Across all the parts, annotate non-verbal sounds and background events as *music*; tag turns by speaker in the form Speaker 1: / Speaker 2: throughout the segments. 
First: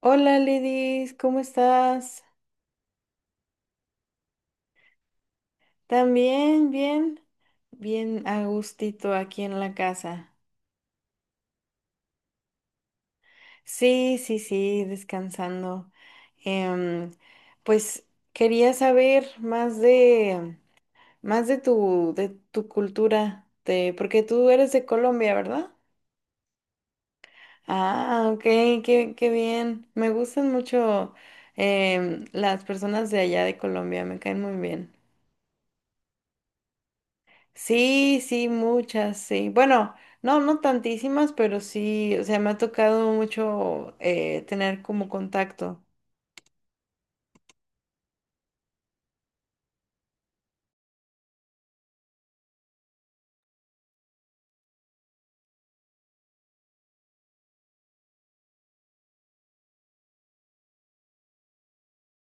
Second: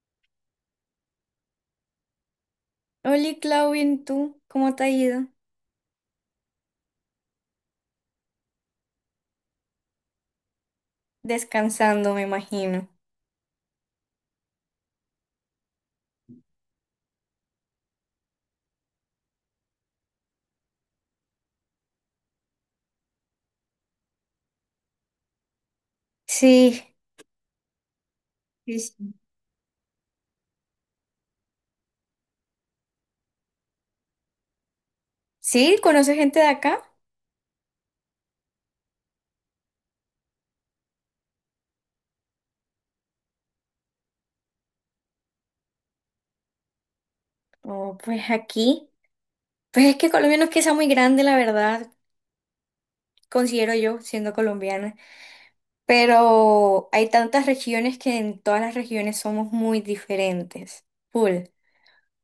Speaker 1: Hola Lidis, ¿cómo estás?
Speaker 2: Hola, Claudia, ¿y tú? ¿Cómo te ha ido?
Speaker 1: ¿También? ¿Bien? Bien a gustito aquí en la casa.
Speaker 2: Descansando, me imagino.
Speaker 1: Sí, sí, sí, descansando. Em, pues quería saber más de tu cultura, de, porque tú eres de Colombia, ¿verdad?
Speaker 2: Sí,
Speaker 1: Ah, ok,
Speaker 2: sí,
Speaker 1: qué,
Speaker 2: sí.
Speaker 1: qué bien. Me gustan mucho las personas de allá de Colombia, me caen muy bien.
Speaker 2: ¿Sí? ¿Conoces gente de acá?
Speaker 1: Sí, sí, muchas, sí. Bueno, no tantísimas, pero sí, o sea, me ha tocado mucho tener como contacto.
Speaker 2: Oh, pues aquí. Pues es que Colombia no es que sea muy grande, la verdad, considero yo, siendo colombiana. Pero hay tantas regiones que en todas las regiones somos muy diferentes. Full.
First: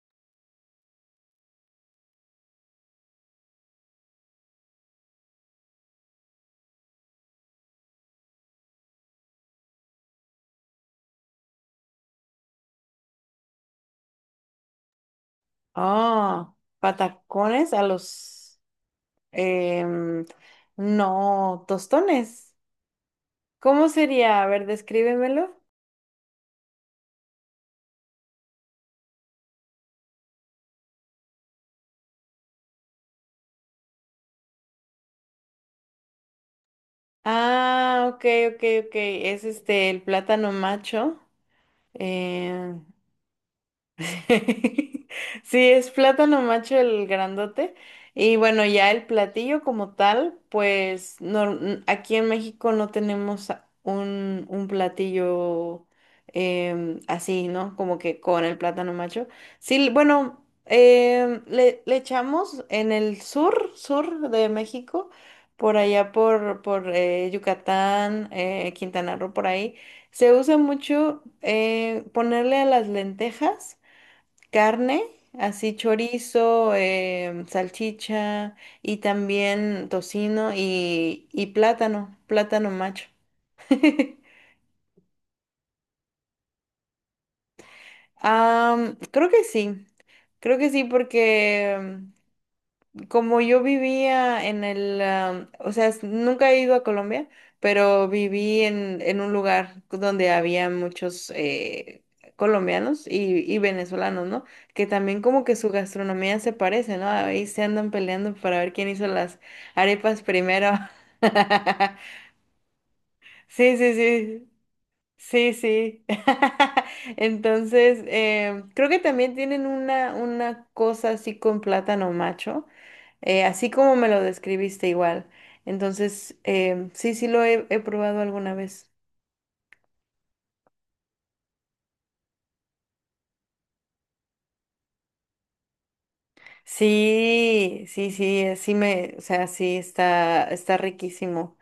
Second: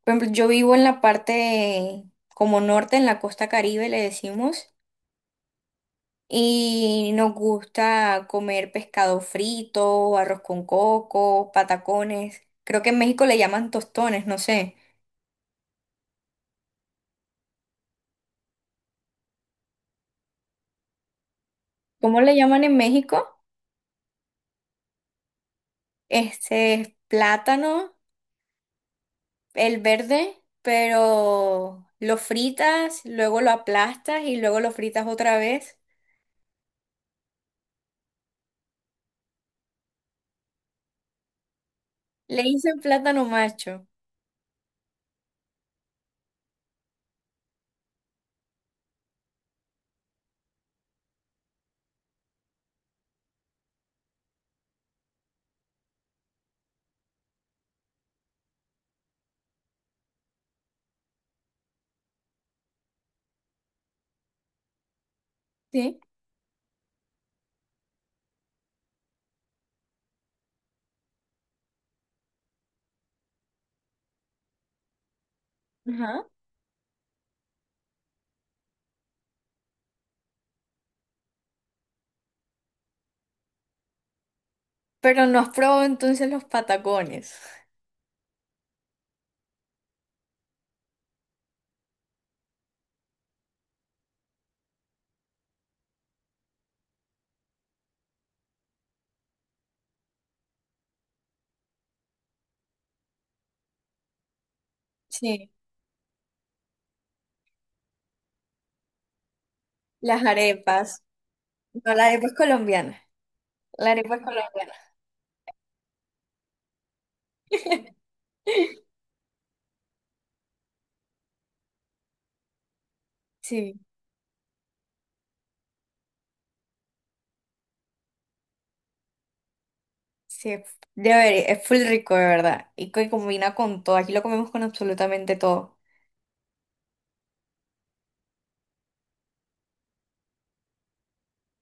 Speaker 2: Por ejemplo, yo vivo en la parte como norte, en la costa Caribe, le decimos. Y nos gusta comer pescado frito, arroz con coco, patacones. Creo que en México le llaman tostones, no sé.
Speaker 1: Ah, patacones a los, em, no,
Speaker 2: ¿Cómo le
Speaker 1: tostones.
Speaker 2: llaman en México?
Speaker 1: ¿Cómo sería? A ver, descríbemelo.
Speaker 2: Este es plátano, el verde, pero lo fritas, luego lo aplastas y luego lo fritas otra vez.
Speaker 1: Ah, ok, ok, ok. Es este, el plátano macho.
Speaker 2: Le
Speaker 1: eh,
Speaker 2: dicen plátano macho,
Speaker 1: Sí, *laughs* sí, es plátano macho el grandote. Y bueno, ya el platillo como tal, pues no, aquí en México no tenemos un platillo así, ¿no? Como que con el plátano macho. Sí, bueno, le echamos en el sur, sur de México, por
Speaker 2: ¿sí?
Speaker 1: allá por, por Yucatán, Quintana Roo, por ahí. Se usa mucho ponerle a las lentejas carne, así
Speaker 2: Ajá.
Speaker 1: chorizo, salchicha y también tocino y plátano, plátano macho. *laughs*
Speaker 2: Pero no has probado entonces los patacones.
Speaker 1: Am, creo que sí, creo que sí porque como yo vivía en o sea, nunca he ido a Colombia, pero viví en un lugar donde había muchos colombianos y venezolanos, ¿no? Que también como
Speaker 2: Sí.
Speaker 1: que su gastronomía se parece, ¿no? Ahí se andan peleando para ver quién hizo las arepas
Speaker 2: Las
Speaker 1: primero.
Speaker 2: arepas. No, la
Speaker 1: *laughs*
Speaker 2: arepa es colombiana.
Speaker 1: Sí,
Speaker 2: La
Speaker 1: sí,
Speaker 2: arepa es
Speaker 1: sí.
Speaker 2: colombiana.
Speaker 1: Sí, sí. *laughs*
Speaker 2: *laughs*
Speaker 1: Entonces, creo que también tienen una cosa así con plátano macho así
Speaker 2: Sí,
Speaker 1: como me lo describiste igual. Entonces, sí, he probado alguna vez.
Speaker 2: sí, debería, es full rico, de verdad. Y que combina con todo. Aquí lo comemos con absolutamente todo.
Speaker 1: Sí, sí, sí, sí me, o sea, sí está, está riquísimo.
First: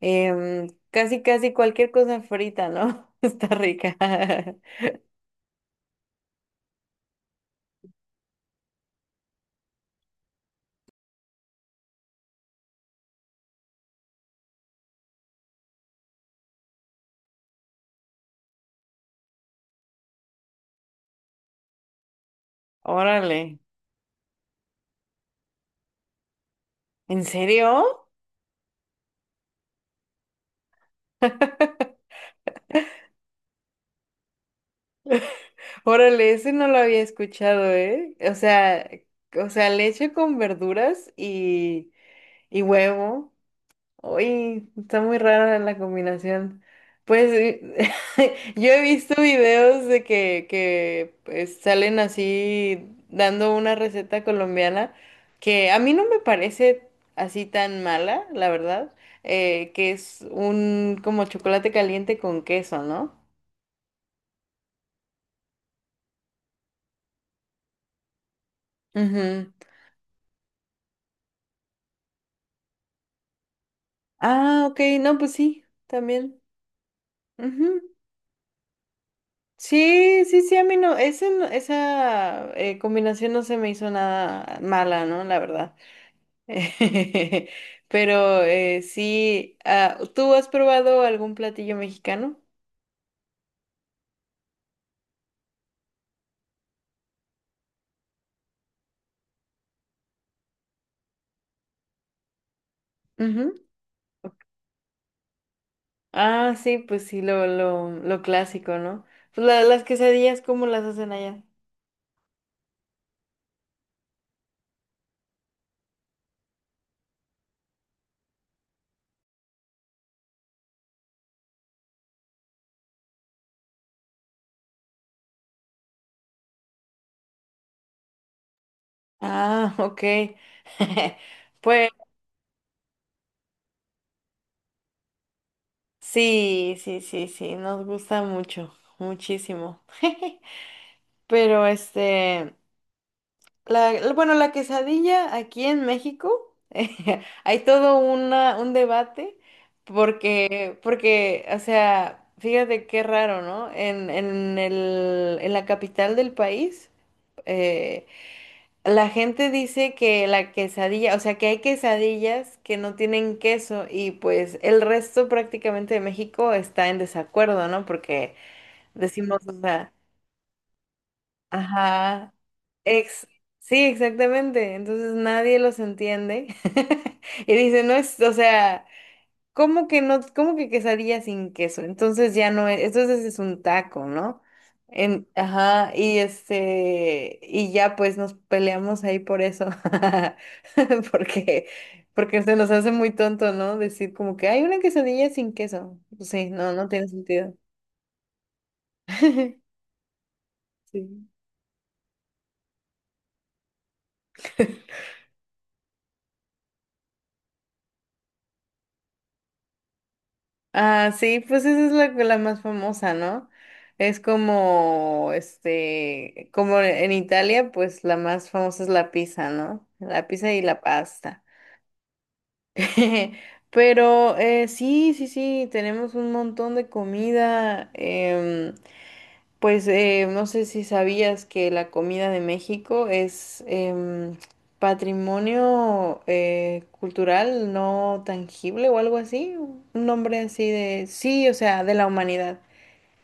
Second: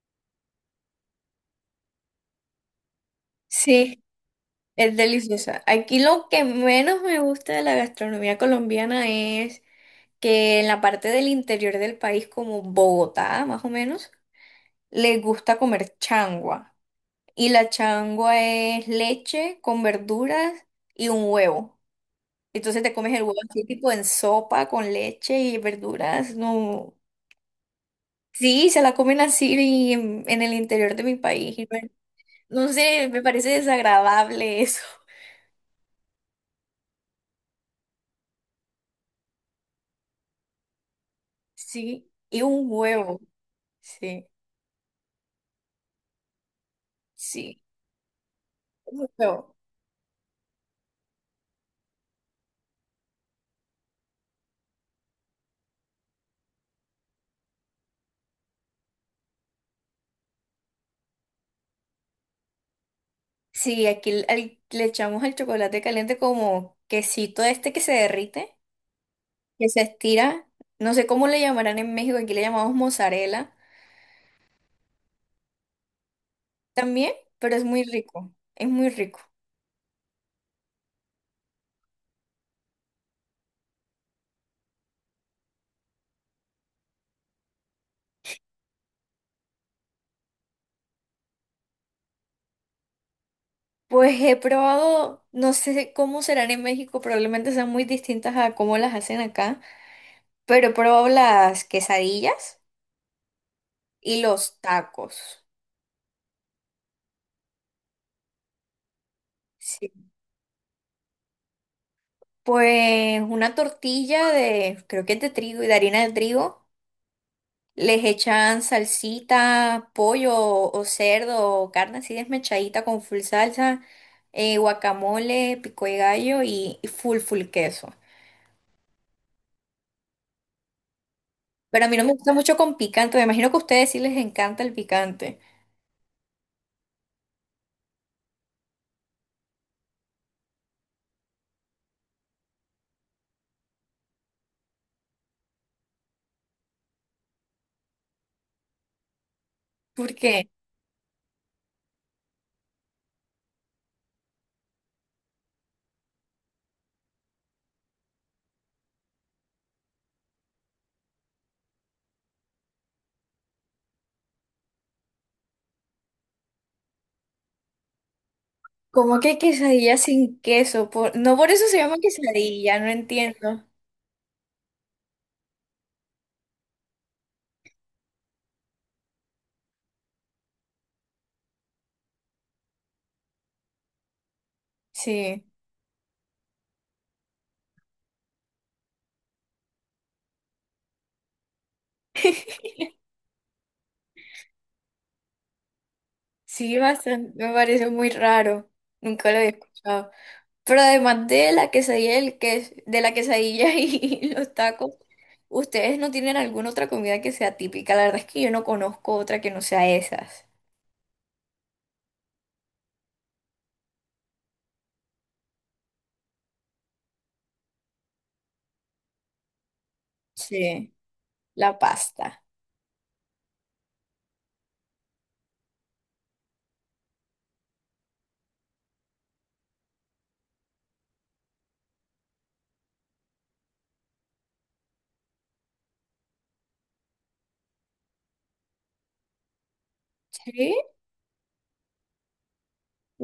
Speaker 1: Casi, casi cualquier cosa frita, ¿no? *laughs* Está rica.
Speaker 2: Sí,
Speaker 1: *laughs*
Speaker 2: es delicioso. Aquí lo que menos me gusta de la gastronomía colombiana es que en la parte del interior del país, como Bogotá, más o menos, les gusta comer changua. Y la changua es leche con verduras y un huevo. Entonces te comes el huevo
Speaker 1: Órale,
Speaker 2: así, tipo en sopa, con leche y verduras. No.
Speaker 1: ¿en serio?
Speaker 2: Sí, se la comen así y en el interior de mi país. Y bueno,
Speaker 1: *laughs*
Speaker 2: no sé, me parece desagradable *laughs* eso.
Speaker 1: Órale, ese no lo había escuchado, ¿eh? O sea, leche con verduras
Speaker 2: Sí, y
Speaker 1: y
Speaker 2: un huevo.
Speaker 1: huevo.
Speaker 2: Sí,
Speaker 1: Uy, está muy rara la combinación. Pues
Speaker 2: sí,
Speaker 1: *laughs* yo he
Speaker 2: un
Speaker 1: visto
Speaker 2: huevo.
Speaker 1: videos de que pues, salen así dando una receta colombiana que a mí no me parece así tan mala, la verdad, que es un como chocolate caliente con queso, ¿no?
Speaker 2: Sí, aquí le echamos al chocolate caliente como quesito este que se derrite,
Speaker 1: Ujú.
Speaker 2: que se estira. No sé cómo le llamarán en México, aquí le llamamos mozzarella
Speaker 1: Ah, ok, no, pues sí, también.
Speaker 2: también, pero es
Speaker 1: Ujú.
Speaker 2: muy rico, es muy rico.
Speaker 1: Sí, sí, sí, a mí no, ese esa combinación no se me hizo nada mala, ¿no? La verdad. *laughs* Pero sí, ah, ¿tú has probado algún platillo mexicano?
Speaker 2: Pues he probado, no sé cómo serán en México, probablemente sean muy distintas a cómo las hacen acá. Pero probó las quesadillas
Speaker 1: Ujú.
Speaker 2: y los tacos.
Speaker 1: Ah, sí, pues sí, lo clásico, ¿no? Pues las
Speaker 2: Sí.
Speaker 1: quesadillas, ¿cómo las hacen allá?
Speaker 2: Pues una tortilla de, creo que es de trigo y de harina de trigo. Les echan salsita, pollo o cerdo o carne así desmechadita con full salsa, guacamole, pico de gallo y full queso.
Speaker 1: Ah, ok. *laughs*
Speaker 2: Pero a
Speaker 1: Pues
Speaker 2: mí no me gusta mucho con picante. Me imagino que a ustedes sí les encanta el picante.
Speaker 1: sí, sí, sí, sí, nos gusta mucho, muchísimo. *laughs* Pero este, la, bueno, la quesadilla aquí en México, *laughs* hay todo una, un debate
Speaker 2: ¿Por qué?
Speaker 1: porque o sea, fíjate qué raro, ¿no? En la capital del país, eh, la gente dice que la quesadilla, o sea, que hay quesadillas que no tienen queso y pues el resto prácticamente de México está en desacuerdo, ¿no? Porque
Speaker 2: ¿Cómo que
Speaker 1: decimos, o sea...
Speaker 2: quesadilla sin queso? No por eso se llama
Speaker 1: Ajá.
Speaker 2: quesadilla, no
Speaker 1: Ex
Speaker 2: entiendo.
Speaker 1: sí, exactamente. Entonces nadie los entiende. *laughs* Y dice, no es, o sea, ¿cómo que no, cómo que quesadilla sin queso? Entonces ya no es, entonces es un taco, ¿no? En,
Speaker 2: Sí.
Speaker 1: ajá, y este, y ya pues nos peleamos ahí por eso. *laughs* Porque, porque se nos hace muy tonto, ¿no? Decir como que hay una quesadilla sin queso. Pues sí, no,
Speaker 2: Sí,
Speaker 1: no tiene
Speaker 2: bastante, me
Speaker 1: sentido.
Speaker 2: parece muy raro. Nunca lo había
Speaker 1: *laughs*
Speaker 2: escuchado. Pero
Speaker 1: Sí.
Speaker 2: además de la quesadilla, de la quesadilla *laughs* y los tacos, ¿ustedes no tienen alguna otra comida que sea típica? La verdad es que yo no conozco otra que no sea esas.
Speaker 1: Ah, sí, pues esa es la, la más famosa, ¿no? Es como, este, como en Italia, pues la más famosa es la pizza, ¿no? La pizza y la
Speaker 2: Sí,
Speaker 1: pasta.
Speaker 2: la pasta.
Speaker 1: *laughs* Pero sí, sí, sí, tenemos un montón de comida. Pues no sé si sabías que la comida de México es patrimonio cultural no tangible o algo así, un nombre así
Speaker 2: Sí,
Speaker 1: de, sí, o sea, de la humanidad.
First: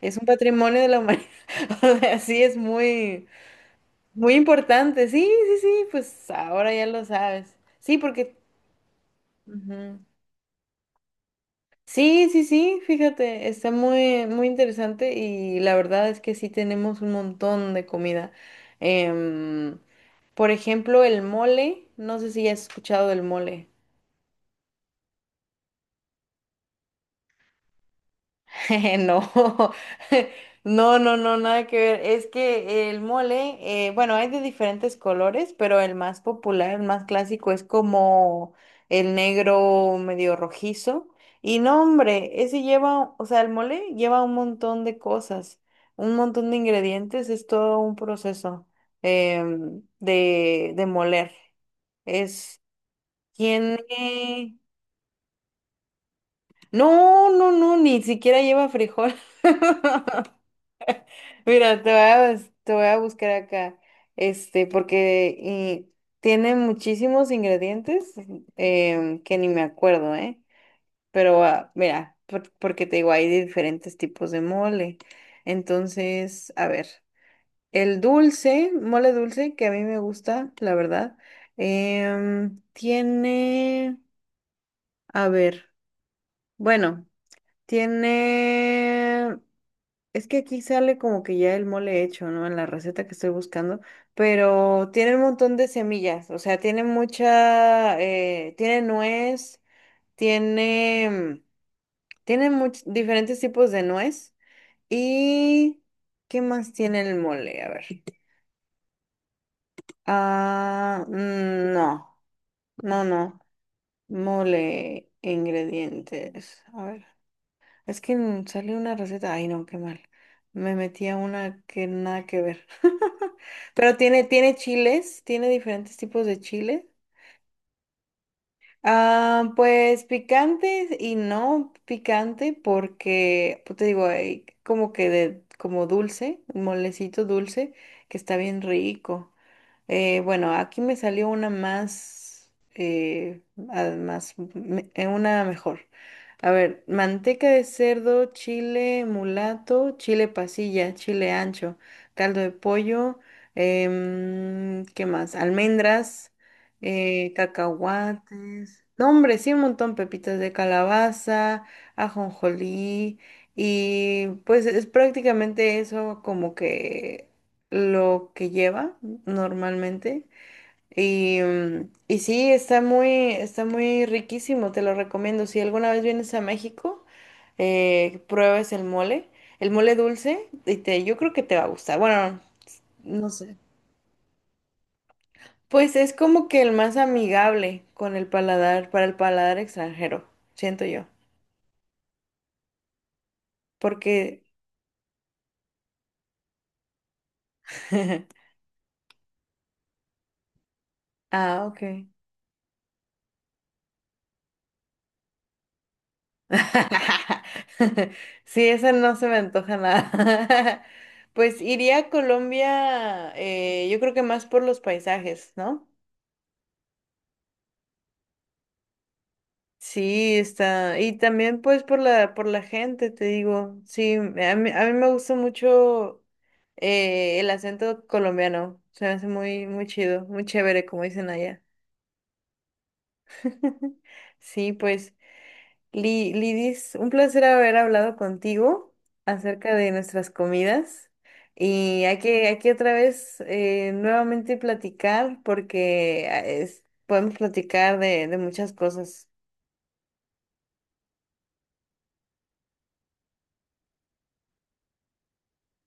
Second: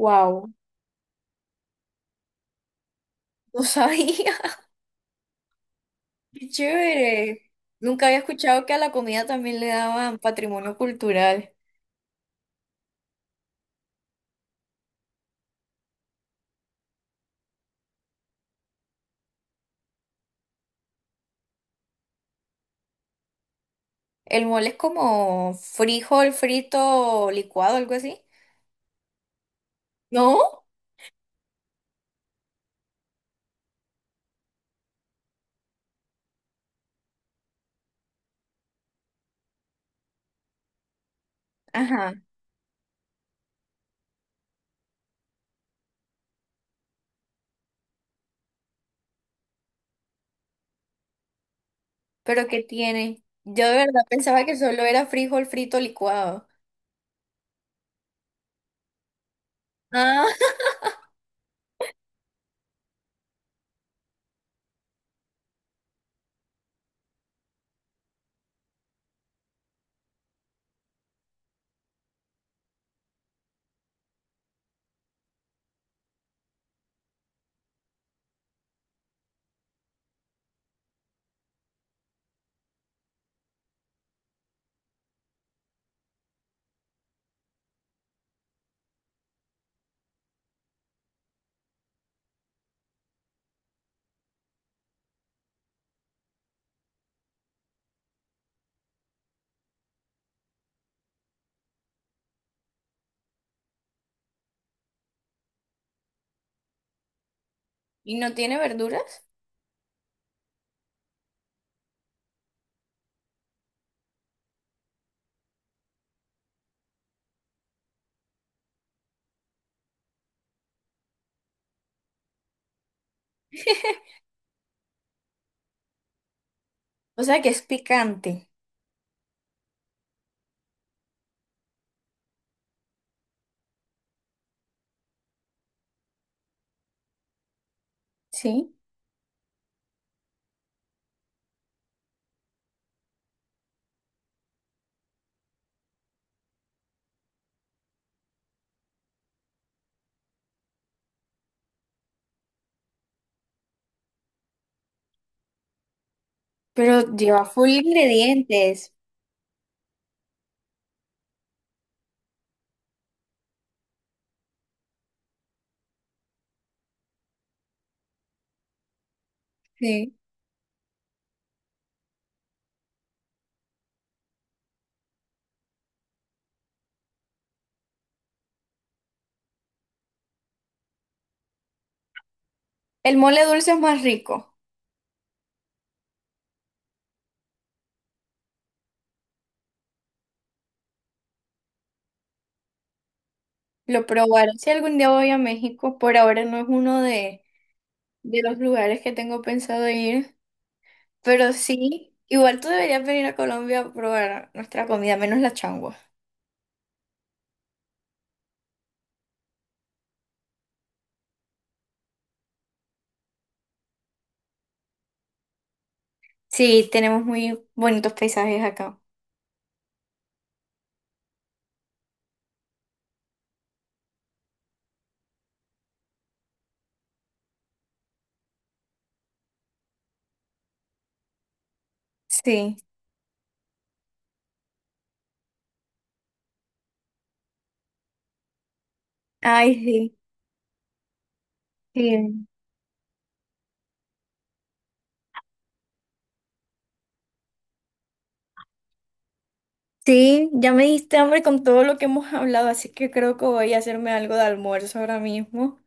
Speaker 1: Es un patrimonio de la humanidad. *laughs* O sea, sí, es muy,
Speaker 2: no
Speaker 1: muy
Speaker 2: sabía.
Speaker 1: importante. Sí, sí, sí, pues
Speaker 2: *laughs* Qué
Speaker 1: ahora ya lo
Speaker 2: chévere.
Speaker 1: sabes. Sí,
Speaker 2: Nunca había
Speaker 1: porque...
Speaker 2: escuchado que a la comida también le
Speaker 1: Ujú.
Speaker 2: daban patrimonio cultural.
Speaker 1: Sí, sí, sí, fíjate, está muy, muy interesante y la verdad es que sí tenemos un montón de comida. Em, por ejemplo, el mole, no sé si has escuchado del mole.
Speaker 2: El mole es como frijol frito licuado, algo así.
Speaker 1: *laughs* No, *laughs*
Speaker 2: ¿No?
Speaker 1: no, no, no, nada que ver. Es que el mole, bueno, hay de diferentes colores, pero el más popular, el más clásico es como el negro medio rojizo. Y no,
Speaker 2: Ajá.
Speaker 1: hombre, ese lleva, o sea, el mole lleva un montón de cosas, un montón de ingredientes, es todo un proceso de moler.
Speaker 2: Pero
Speaker 1: Es,
Speaker 2: ¿qué tiene? Yo de verdad pensaba que
Speaker 1: tiene...
Speaker 2: solo era frijol frito licuado.
Speaker 1: No, no, no, ni siquiera lleva frijol. *laughs*
Speaker 2: Ah,
Speaker 1: Mira, te voy a, te voy a buscar acá, este, porque y tiene muchísimos ingredientes que ni me acuerdo, ¿eh? Pero ah, mira, porque te digo, hay de diferentes tipos de mole. Entonces, a ver, el dulce, mole dulce, que a mí me gusta, la verdad, tiene, a ver, bueno, tiene es que aquí sale como que ya el mole hecho, ¿no? En la receta que estoy buscando, pero tiene un montón de semillas, o sea, tiene mucha, tiene nuez, tiene, tiene diferentes tipos de nuez y ¿qué más tiene el mole? A ver.
Speaker 2: *laughs* ¿y no tiene verduras?
Speaker 1: Ah, mm, no, no, no, mole, ingredientes, a ver. Es que sale una receta, ay no, qué mal. Me metí a una que nada que ver. *laughs* Pero tiene, tiene chiles, tiene diferentes tipos de chiles.
Speaker 2: O sea que es picante,
Speaker 1: Ah, pues picantes y no picante porque, pues te digo, hay como que de, como dulce, un molecito dulce que está bien
Speaker 2: ¿sí?
Speaker 1: rico. Bueno, aquí me salió una más, eh, ah, más, una mejor. A ver, manteca de cerdo, chile mulato, chile pasilla, chile ancho, caldo de pollo, ¿qué más? Almendras,
Speaker 2: Pero lleva full
Speaker 1: cacahuates.
Speaker 2: ingredientes.
Speaker 1: No, hombre, sí, un montón, pepitas de calabaza, ajonjolí, y pues es prácticamente eso como que lo que lleva
Speaker 2: Sí.
Speaker 1: normalmente. Y, mm, y sí, está muy riquísimo, te lo recomiendo. Si alguna vez vienes a México, pruebes el mole dulce, y te, yo creo que te va a gustar. Bueno,
Speaker 2: El
Speaker 1: no
Speaker 2: mole
Speaker 1: sé.
Speaker 2: dulce es más rico.
Speaker 1: Pues es como que el más amigable con el paladar, para el paladar extranjero, siento yo.
Speaker 2: Lo
Speaker 1: Porque,
Speaker 2: probaré si algún día voy a México. Por ahora no es uno
Speaker 1: *laughs*
Speaker 2: de los lugares que tengo pensado ir. Pero
Speaker 1: ah, ok.
Speaker 2: sí, igual tú deberías venir a Colombia a probar nuestra comida, menos la changua.
Speaker 1: *laughs* Sí, esa no se me antoja nada. *laughs* Pues iría a Colombia, yo creo que más por los paisajes, ¿no?
Speaker 2: Sí, tenemos muy bonitos paisajes acá.
Speaker 1: Sí, está. Y también pues por la gente, te digo. Sí, a mí me gusta mucho el acento colombiano. Se me hace muy, muy chido, muy chévere, como dicen allá.
Speaker 2: Sí.
Speaker 1: *laughs* Sí, pues. Lidis, un placer haber hablado contigo acerca
Speaker 2: Ay,
Speaker 1: de
Speaker 2: sí.
Speaker 1: nuestras comidas y
Speaker 2: Sí,
Speaker 1: hay que otra vez nuevamente platicar porque ah, podemos platicar de muchas cosas.
Speaker 2: sí, ya me diste hambre con todo lo que hemos *laughs* hablado, así que creo que voy a hacerme algo de almuerzo ahora mismo.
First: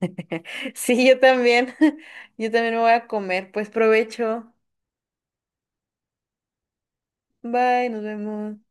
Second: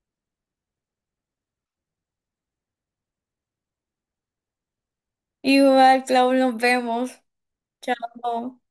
Speaker 1: *laughs* Sí, yo también. *laughs* Yo también me voy a comer. Pues provecho.
Speaker 2: Igual, Clau, nos vemos.
Speaker 1: Bye, nos vemos.
Speaker 2: Chao.